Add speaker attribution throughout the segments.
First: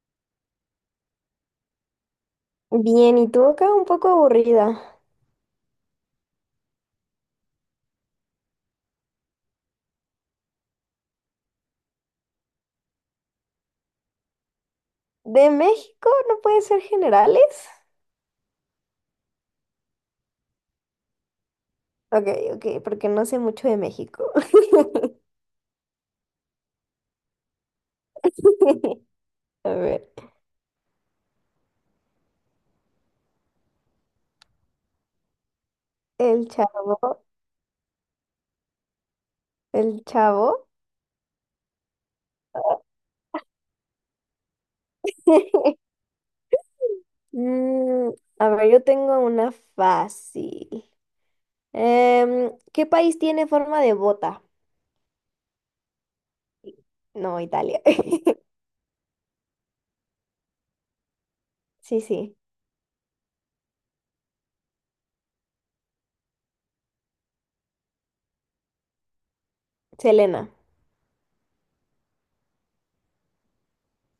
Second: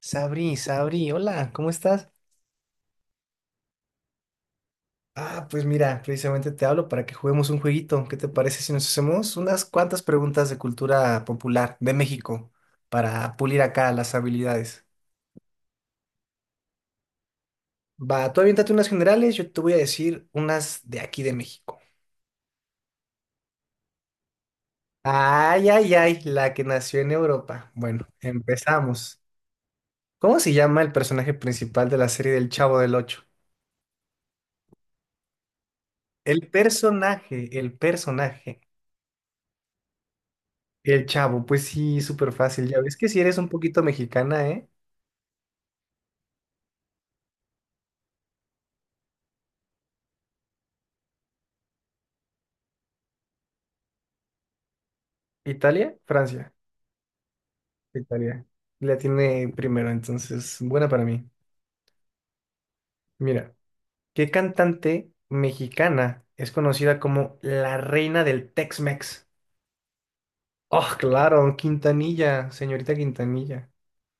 Speaker 1: Sabri, Sabri, hola, ¿cómo estás?
Speaker 2: Bien, y tú acá un poco aburrida.
Speaker 1: Ah, pues mira, precisamente te hablo para que juguemos un jueguito. ¿Qué te parece si nos hacemos unas cuantas preguntas de cultura popular de México para pulir acá las habilidades?
Speaker 2: ¿De México? ¿No puede ser generales?
Speaker 1: Va, tú aviéntate unas generales, yo te voy a decir unas de aquí de México.
Speaker 2: Ok, ok, porque no sé mucho de México.
Speaker 1: Ay, ay, ay, la que nació en Europa. Bueno, empezamos.
Speaker 2: A ver,
Speaker 1: ¿Cómo se llama el personaje principal de la serie del Chavo del Ocho?
Speaker 2: el
Speaker 1: El
Speaker 2: chavo,
Speaker 1: personaje, el personaje.
Speaker 2: el chavo.
Speaker 1: El Chavo, pues sí, súper fácil. Ya ves que si eres un poquito mexicana, ¿eh?
Speaker 2: Mm, a ver, yo tengo una fácil. ¿Qué país tiene forma de bota?
Speaker 1: ¿Italia? Francia.
Speaker 2: No, Italia.
Speaker 1: Italia. La tiene primero, entonces, buena para mí.
Speaker 2: Sí, sí,
Speaker 1: Mira, ¿qué cantante mexicana es conocida como la reina del Tex-Mex?
Speaker 2: Selena,
Speaker 1: Oh, claro, Quintanilla, señorita Quintanilla.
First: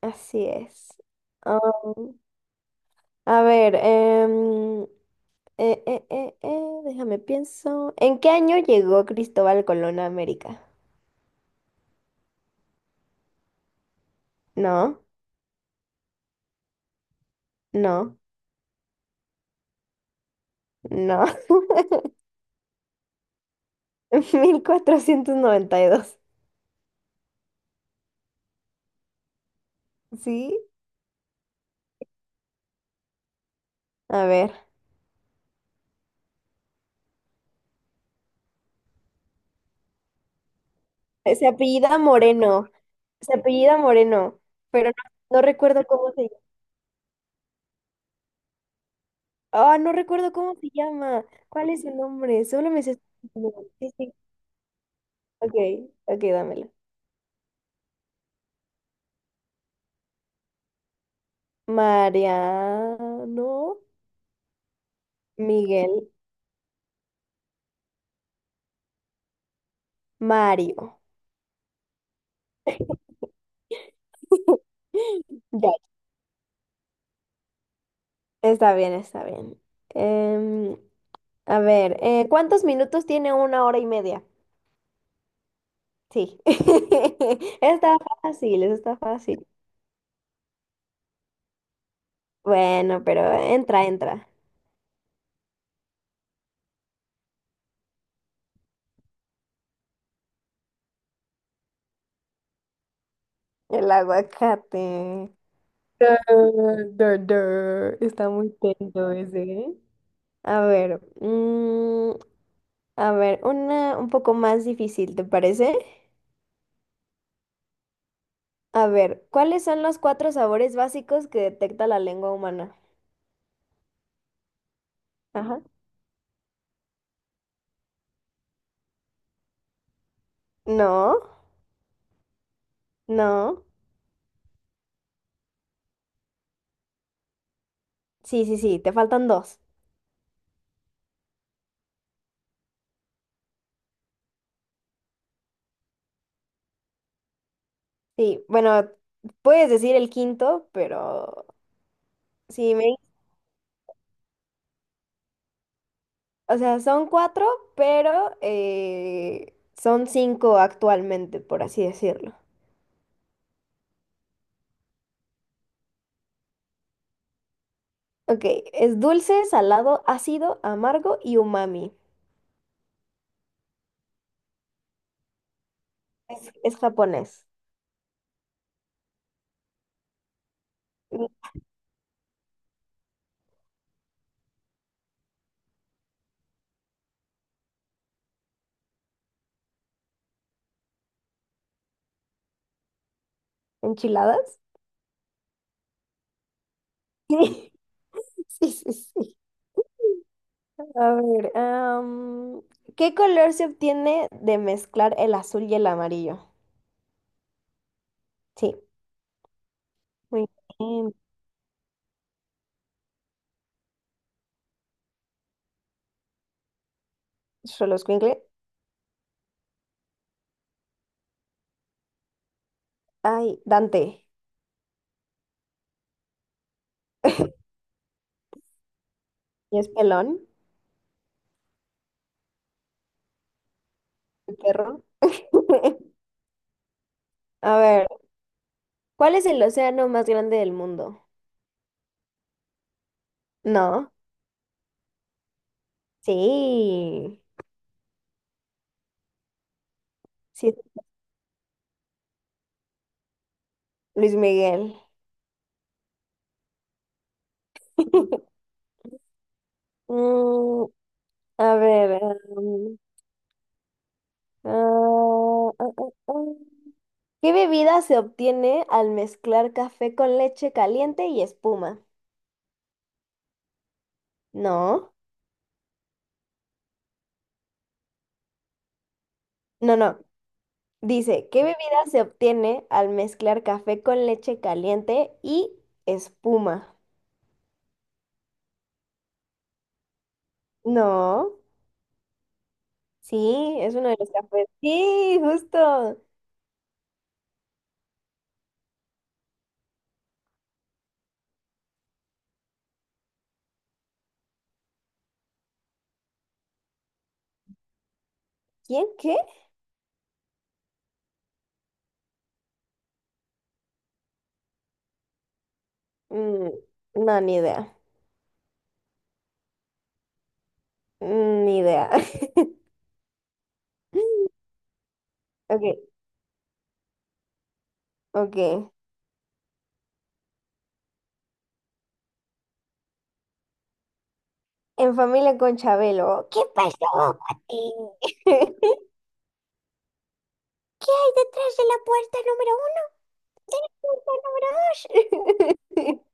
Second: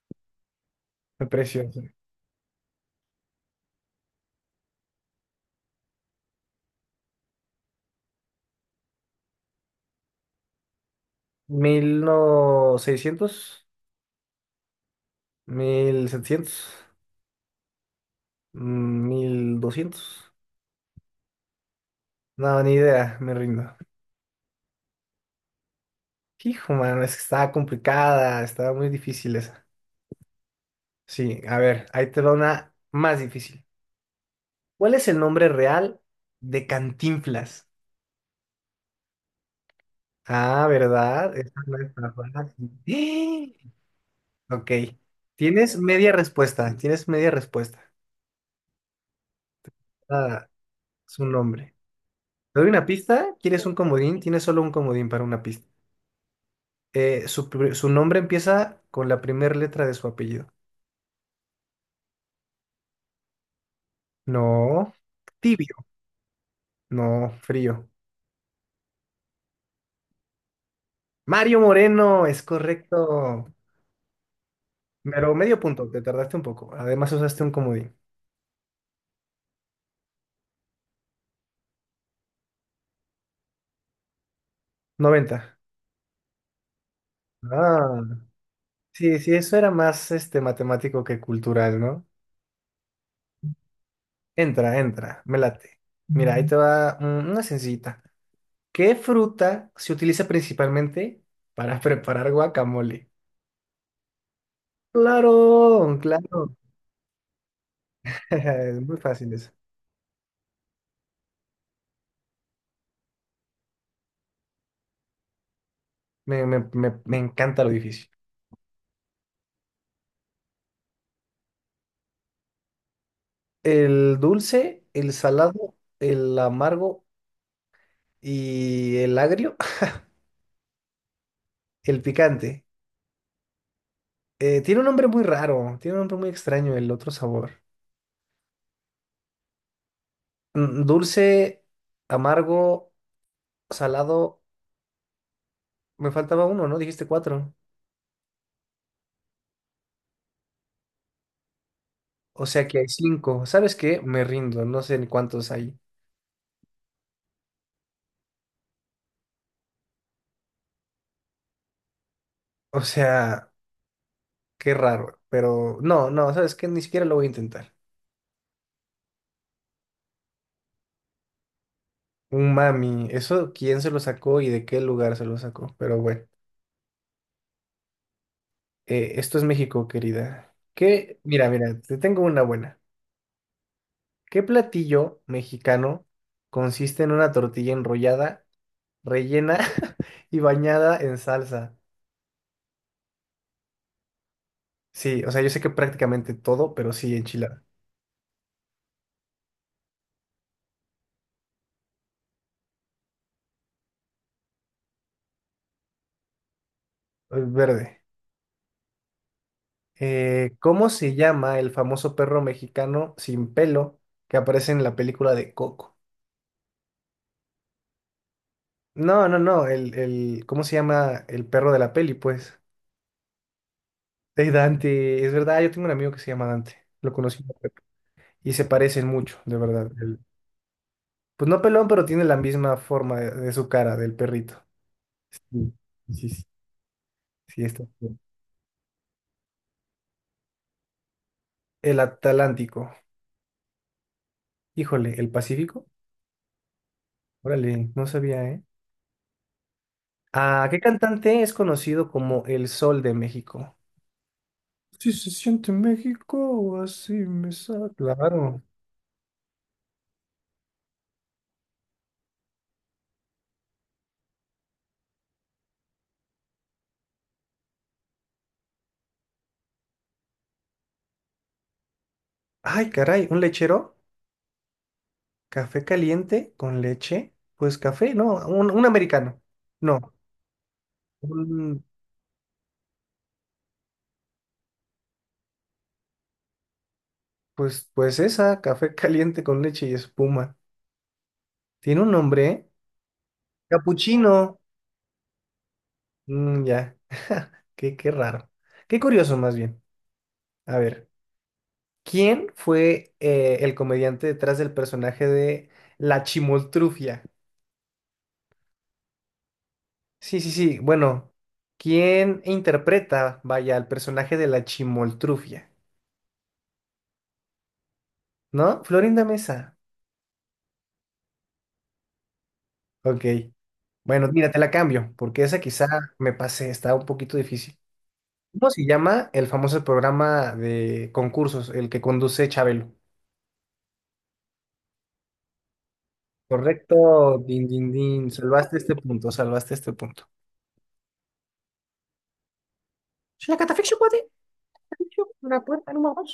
Speaker 2: así es.
Speaker 1: Qué Preciosa.
Speaker 2: Um, a ver, déjame pienso. ¿En qué año llegó Cristóbal Colón a América?
Speaker 1: ¿Mil 1700?
Speaker 2: No,
Speaker 1: ¿1700?
Speaker 2: no,
Speaker 1: ¿1200?
Speaker 2: no.
Speaker 1: No, ni idea, me rindo.
Speaker 2: Mil cuatrocientos noventa y dos.
Speaker 1: Hijo, mano, es que estaba complicada, estaba muy difícil esa.
Speaker 2: ¿Sí?
Speaker 1: Sí, a ver, ahí te va una más difícil.
Speaker 2: A ver.
Speaker 1: ¿Cuál es el nombre real de Cantinflas? Ah, ¿verdad?
Speaker 2: Se
Speaker 1: Esa no
Speaker 2: apellida
Speaker 1: está fácil.
Speaker 2: Moreno. Se
Speaker 1: ¡Eh!
Speaker 2: apellida Moreno.
Speaker 1: Ok,
Speaker 2: Pero no, no
Speaker 1: tienes
Speaker 2: recuerdo
Speaker 1: media
Speaker 2: cómo se llama.
Speaker 1: respuesta, tienes media respuesta.
Speaker 2: Ah, no recuerdo
Speaker 1: Ah,
Speaker 2: cómo se
Speaker 1: su
Speaker 2: llama. ¿Cuál
Speaker 1: nombre.
Speaker 2: es el nombre?
Speaker 1: ¿Te doy
Speaker 2: Solo me
Speaker 1: una
Speaker 2: sé su
Speaker 1: pista?
Speaker 2: apellido.
Speaker 1: ¿Quieres un
Speaker 2: Sí, sí.
Speaker 1: comodín? Tienes solo un comodín para una
Speaker 2: Ok,
Speaker 1: pista.
Speaker 2: ok, dámela.
Speaker 1: Su nombre empieza con la primera letra de su apellido.
Speaker 2: Mariano,
Speaker 1: No, tibio.
Speaker 2: Miguel,
Speaker 1: No, frío.
Speaker 2: Mario.
Speaker 1: Mario Moreno, es correcto. Pero medio
Speaker 2: Ya
Speaker 1: punto, te tardaste un poco. Además usaste un comodín.
Speaker 2: está bien, está bien. Em, a ver, ¿cuántos minutos tiene una hora y media?
Speaker 1: 90.
Speaker 2: Sí. Está
Speaker 1: Ah,
Speaker 2: fácil, está
Speaker 1: sí, sí,
Speaker 2: fácil.
Speaker 1: eso era más este matemático que cultural, ¿no?
Speaker 2: Bueno, pero entra, entra.
Speaker 1: Entra, entra, me late. Mira, ahí te va una sencillita. ¿Qué fruta se utiliza principalmente para preparar guacamole?
Speaker 2: El aguacate.
Speaker 1: Claro, claro.
Speaker 2: Dur, dur. Está muy
Speaker 1: Es muy
Speaker 2: tento
Speaker 1: fácil
Speaker 2: ese,
Speaker 1: eso.
Speaker 2: ¿eh? A ver, a ver, una un poco más difícil, ¿te parece?
Speaker 1: Me encanta lo difícil.
Speaker 2: A ver, ¿cuáles son los cuatro sabores básicos que detecta la lengua humana?
Speaker 1: El dulce, el
Speaker 2: Ajá.
Speaker 1: salado, el amargo y el agrio.
Speaker 2: No,
Speaker 1: El picante.
Speaker 2: no.
Speaker 1: Tiene un nombre muy raro, tiene un nombre muy extraño el otro sabor.
Speaker 2: Sí, sí, sí, te faltan dos.
Speaker 1: Dulce, amargo, salado. Me faltaba uno, ¿no? Dijiste cuatro.
Speaker 2: Sí, bueno, puedes decir el quinto, pero
Speaker 1: O sea
Speaker 2: sí,
Speaker 1: que hay
Speaker 2: me...
Speaker 1: cinco. ¿Sabes qué? Me rindo, no sé ni cuántos hay.
Speaker 2: o sea, son cuatro, pero son cinco actualmente, por así decirlo.
Speaker 1: O sea, qué raro. Pero no, no, ¿sabes qué? Ni siquiera lo voy a intentar.
Speaker 2: Ok, es dulce, salado, ácido, amargo y umami.
Speaker 1: Un mami, eso quién se lo sacó y de qué lugar se lo sacó. Pero bueno,
Speaker 2: Es japonés.
Speaker 1: esto es México, querida. Que, mira, mira, te tengo una buena. ¿Qué platillo mexicano consiste en una tortilla enrollada, rellena y bañada en salsa?
Speaker 2: ¿Enchiladas?
Speaker 1: Sí, o sea, yo sé que prácticamente todo, pero sí enchilada.
Speaker 2: Sí, sí, sí. A ver, ¿qué color se obtiene de mezclar el azul y el amarillo?
Speaker 1: Verde.
Speaker 2: Sí, muy
Speaker 1: ¿Cómo se
Speaker 2: bien.
Speaker 1: llama el famoso perro mexicano sin pelo que aparece en la película de Coco?
Speaker 2: Solo escuincle.
Speaker 1: No, no, no, ¿cómo se llama el perro de la peli, pues?
Speaker 2: Ay, Dante.
Speaker 1: Ey, Dante, es verdad, yo tengo un amigo que se llama Dante, lo conocí y se parecen mucho, de
Speaker 2: ¿Y es
Speaker 1: verdad.
Speaker 2: pelón?
Speaker 1: Pues no pelón, pero tiene la misma forma de, su cara, del
Speaker 2: ¿El
Speaker 1: perrito.
Speaker 2: perro?
Speaker 1: Sí, sí, sí. Sí,
Speaker 2: A
Speaker 1: está
Speaker 2: ver,
Speaker 1: bien.
Speaker 2: ¿cuál es el océano más grande del mundo?
Speaker 1: El Atlántico.
Speaker 2: No.
Speaker 1: Híjole, ¿el Pacífico?
Speaker 2: Sí.
Speaker 1: Órale, no sabía, ¿eh? Ah,
Speaker 2: Sí,
Speaker 1: ¿qué cantante es conocido como el Sol de México?
Speaker 2: Luis Miguel.
Speaker 1: Si se siente México, así me sale. Claro.
Speaker 2: Mm, a ver. Um, ah, ah, ah, ah. ¿Qué bebida se obtiene al mezclar café con leche caliente y espuma?
Speaker 1: Ay, caray, ¿un lechero?
Speaker 2: No,
Speaker 1: ¿Café caliente con leche? Pues café, no, un americano.
Speaker 2: no,
Speaker 1: No,
Speaker 2: no. Dice, ¿qué bebida
Speaker 1: un-
Speaker 2: se obtiene al mezclar café con leche caliente y espuma?
Speaker 1: pues esa, café caliente con leche y espuma.
Speaker 2: No,
Speaker 1: Tiene un nombre, ¿eh?
Speaker 2: sí, es uno de los
Speaker 1: Capuchino.
Speaker 2: cafés. Sí, justo.
Speaker 1: Mm, ya. Qué raro. Qué curioso, más bien. A ver, ¿quién fue el comediante detrás del personaje de La Chimoltrufia?
Speaker 2: ¿Quién qué?
Speaker 1: Sí, sí, sí. Bueno, ¿quién interpreta, vaya, al personaje de La Chimoltrufia?
Speaker 2: Mm, no, ni idea.
Speaker 1: ¿No? Florinda Mesa.
Speaker 2: Mm, ni idea.
Speaker 1: Ok. Bueno, mira, te la cambio, porque esa quizá
Speaker 2: Ok,
Speaker 1: me pasé, está un poquito difícil.
Speaker 2: ok.
Speaker 1: ¿Cómo se llama el famoso programa de concursos, el que conduce Chabelo?
Speaker 2: En familia con Chabelo. ¿Qué
Speaker 1: Correcto,
Speaker 2: pasó,
Speaker 1: din, din,
Speaker 2: Mati?
Speaker 1: din.
Speaker 2: ¿Qué
Speaker 1: Salvaste este punto, salvaste este punto.
Speaker 2: hay detrás de la puerta número uno, puerta número dos?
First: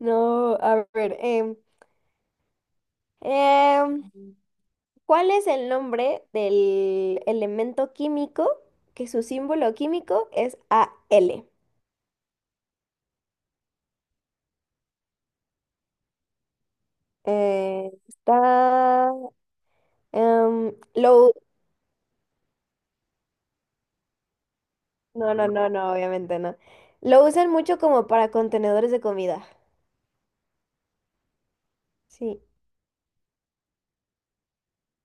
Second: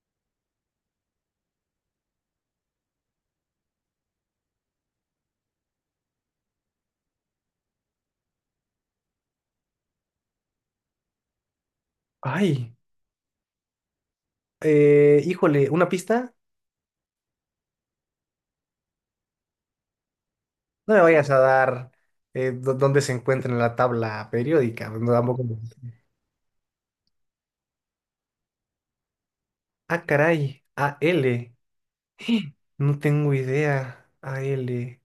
Speaker 2: No, a ver. Em, ¿Cuál es el nombre del elemento químico que su símbolo químico es AL?
Speaker 1: Ay, híjole, una pista.
Speaker 2: Está... em,
Speaker 1: No me vayas
Speaker 2: lo,
Speaker 1: a dar dónde se encuentra en la tabla periódica. No,
Speaker 2: no,
Speaker 1: tampoco.
Speaker 2: no, no,
Speaker 1: Me-
Speaker 2: no, obviamente no. Lo usan mucho como para contenedores de comida.
Speaker 1: Ah, caray, A L.
Speaker 2: Sí.
Speaker 1: No tengo idea. AL.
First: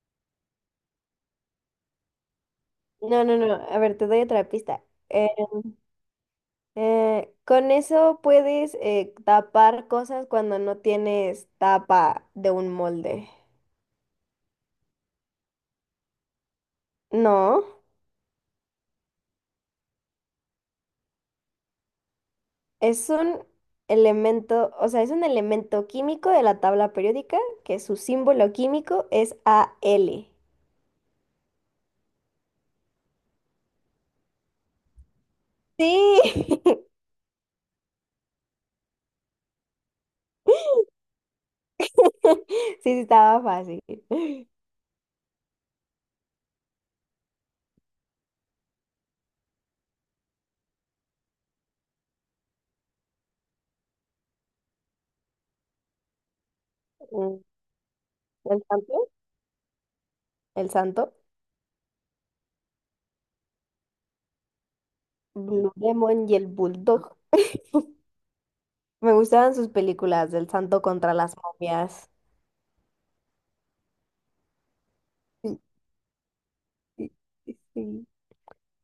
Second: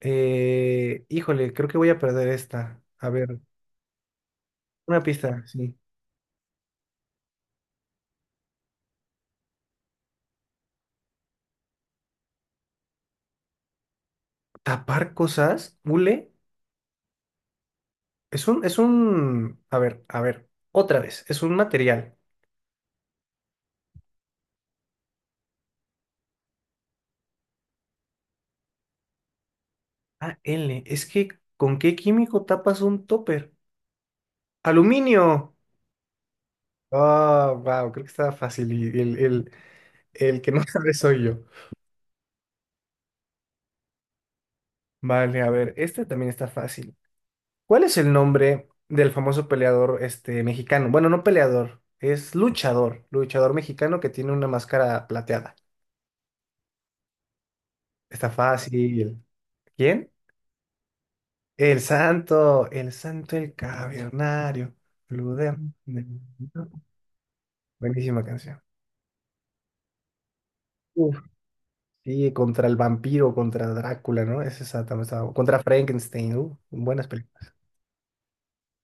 Speaker 1: Híjole, creo que voy a perder esta. A
Speaker 2: No, no,
Speaker 1: ver,
Speaker 2: no. A ver, te doy otra pista.
Speaker 1: una
Speaker 2: Eh,
Speaker 1: pista, sí.
Speaker 2: con eso puedes tapar cosas cuando no tienes tapa de un molde.
Speaker 1: Tapar cosas, hule.
Speaker 2: No,
Speaker 1: Es un, es un. A ver, otra vez. Es un material.
Speaker 2: es un elemento, o sea, es un elemento químico de la tabla periódica que su símbolo químico es Al.
Speaker 1: Ah, L. Es que, ¿con qué químico tapas un topper? ¡Aluminio!
Speaker 2: Sí.
Speaker 1: Ah, wow, creo que estaba fácil y el que no sabe soy yo.
Speaker 2: Sí, sí, estaba fácil.
Speaker 1: Vale, a ver, este también está fácil. ¿Cuál es el nombre del famoso peleador este, mexicano? Bueno, no peleador, es luchador, luchador mexicano que tiene una máscara plateada.
Speaker 2: Mm,
Speaker 1: Está
Speaker 2: el santo,
Speaker 1: fácil. ¿Quién?
Speaker 2: el santo,
Speaker 1: El santo, el santo, el cavernario. Blue
Speaker 2: Blue
Speaker 1: Demon.
Speaker 2: Demon y el Bulldog.
Speaker 1: Buenísima canción.
Speaker 2: Me gustaban sus películas del santo contra las momias.
Speaker 1: Sí, contra el vampiro, contra Drácula, ¿no? Esa está- también estaba- Contra
Speaker 2: Sí,
Speaker 1: Frankenstein, buenas
Speaker 2: sí,
Speaker 1: películas.
Speaker 2: sí, sí.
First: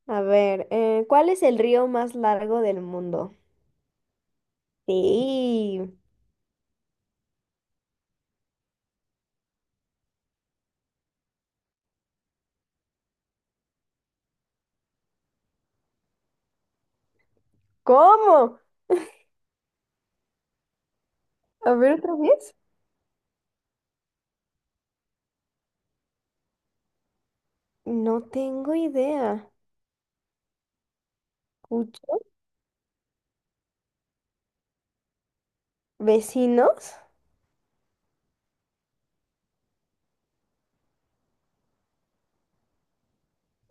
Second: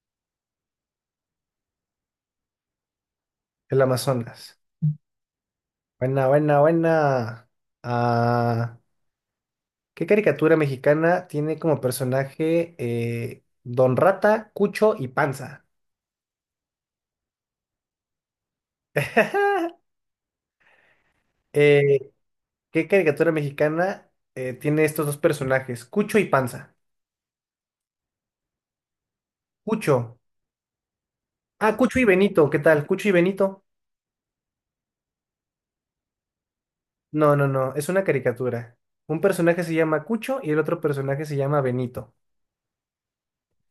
Speaker 2: A ver, ¿cuál es el río más largo del mundo?
Speaker 1: El Amazonas.
Speaker 2: Sí.
Speaker 1: Buena, buena, buena. Ah, ¿qué caricatura mexicana tiene como personaje Don Rata, Cucho y Panza?
Speaker 2: ¿Cómo? A ver
Speaker 1: Eh,
Speaker 2: otra vez.
Speaker 1: ¿qué caricatura mexicana tiene estos dos personajes? Cucho y Panza.
Speaker 2: No tengo idea.
Speaker 1: Cucho. Ah, Cucho
Speaker 2: ¿Cucho?
Speaker 1: y Benito, ¿qué tal? Cucho y Benito.
Speaker 2: ¿Vecinos?
Speaker 1: No, no, no, es una caricatura. Un personaje se llama Cucho y el otro personaje se llama Benito.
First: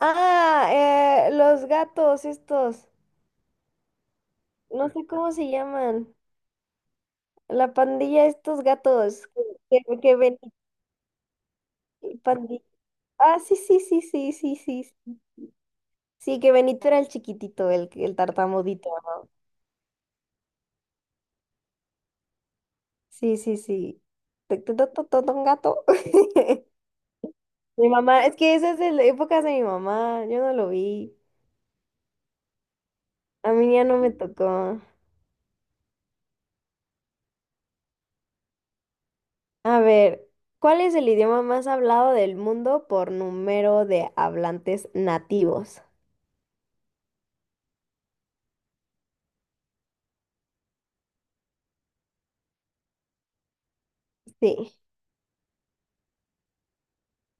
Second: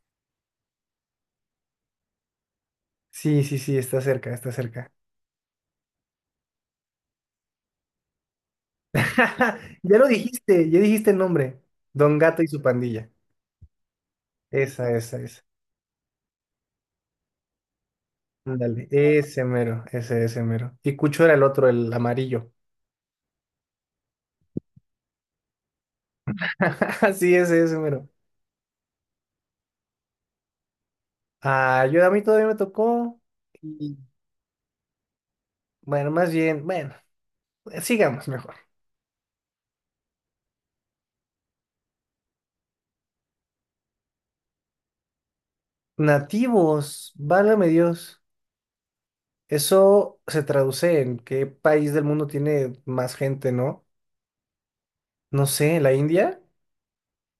Speaker 2: Ah, los gatos estos.
Speaker 1: Sí, sí, sí, está cerca, está
Speaker 2: No
Speaker 1: cerca.
Speaker 2: sé cómo se llaman. La pandilla, estos gatos
Speaker 1: Ya lo
Speaker 2: que Benito,
Speaker 1: dijiste, ya dijiste el nombre. Don Gato y su
Speaker 2: pandilla.
Speaker 1: pandilla.
Speaker 2: Ah, sí, sí, sí, sí, sí, sí.
Speaker 1: Esa,
Speaker 2: Sí,
Speaker 1: esa, esa.
Speaker 2: sí, que Benito era el chiquitito, el
Speaker 1: Ándale,
Speaker 2: tartamudito.
Speaker 1: ese mero, ese mero. Y Cucho era el otro, el amarillo.
Speaker 2: Sí, sí, sí. Un gato.
Speaker 1: Sí, ese
Speaker 2: Mi
Speaker 1: mero.
Speaker 2: mamá, es que esa es de la época de mi mamá, yo no lo vi.
Speaker 1: Ah, yo a mí todavía me tocó.
Speaker 2: A mí ya
Speaker 1: Y
Speaker 2: no me tocó.
Speaker 1: bueno, más bien, bueno, sigamos mejor.
Speaker 2: A ver, ¿cuál es el idioma más hablado del mundo por número de hablantes nativos?
Speaker 1: Nativos, válgame Dios. Eso se traduce en qué país del mundo tiene más gente, ¿no?
Speaker 2: Sí.
Speaker 1: No sé, ¿la India?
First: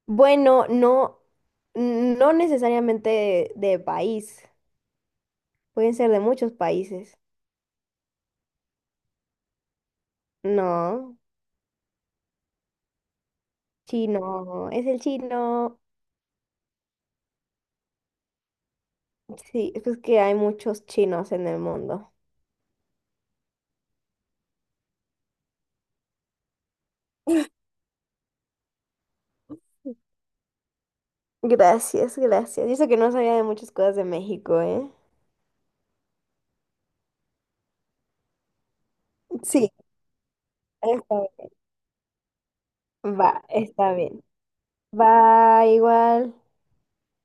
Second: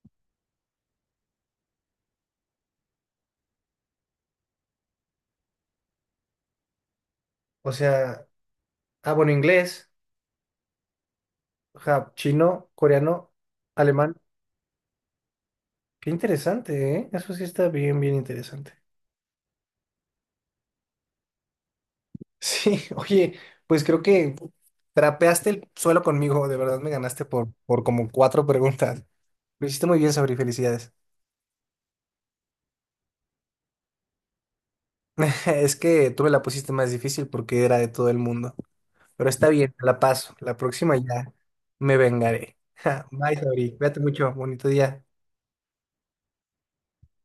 Speaker 2: Bueno, no, no necesariamente de país, pueden ser de muchos países.
Speaker 1: O sea, ah, bueno, inglés,
Speaker 2: No,
Speaker 1: ja, chino, coreano, alemán.
Speaker 2: chino, es el chino.
Speaker 1: Qué interesante, ¿eh? Eso sí está bien, bien interesante.
Speaker 2: Sí, es que hay muchos chinos en el mundo.
Speaker 1: Sí, oye, pues creo que trapeaste el suelo conmigo, de verdad me ganaste por, como cuatro preguntas. Lo hiciste muy bien, Sabri, felicidades.
Speaker 2: Gracias, gracias. Y eso que no sabía de muchas cosas de México, ¿eh?
Speaker 1: Es que tú me la pusiste más difícil porque era de todo el mundo. Pero está
Speaker 2: Sí,
Speaker 1: bien, la paso. La próxima
Speaker 2: está
Speaker 1: ya
Speaker 2: bien.
Speaker 1: me vengaré. Bye,
Speaker 2: Va,
Speaker 1: Sabri.
Speaker 2: está
Speaker 1: Cuídate
Speaker 2: bien.
Speaker 1: mucho. Bonito día.
Speaker 2: Va igual.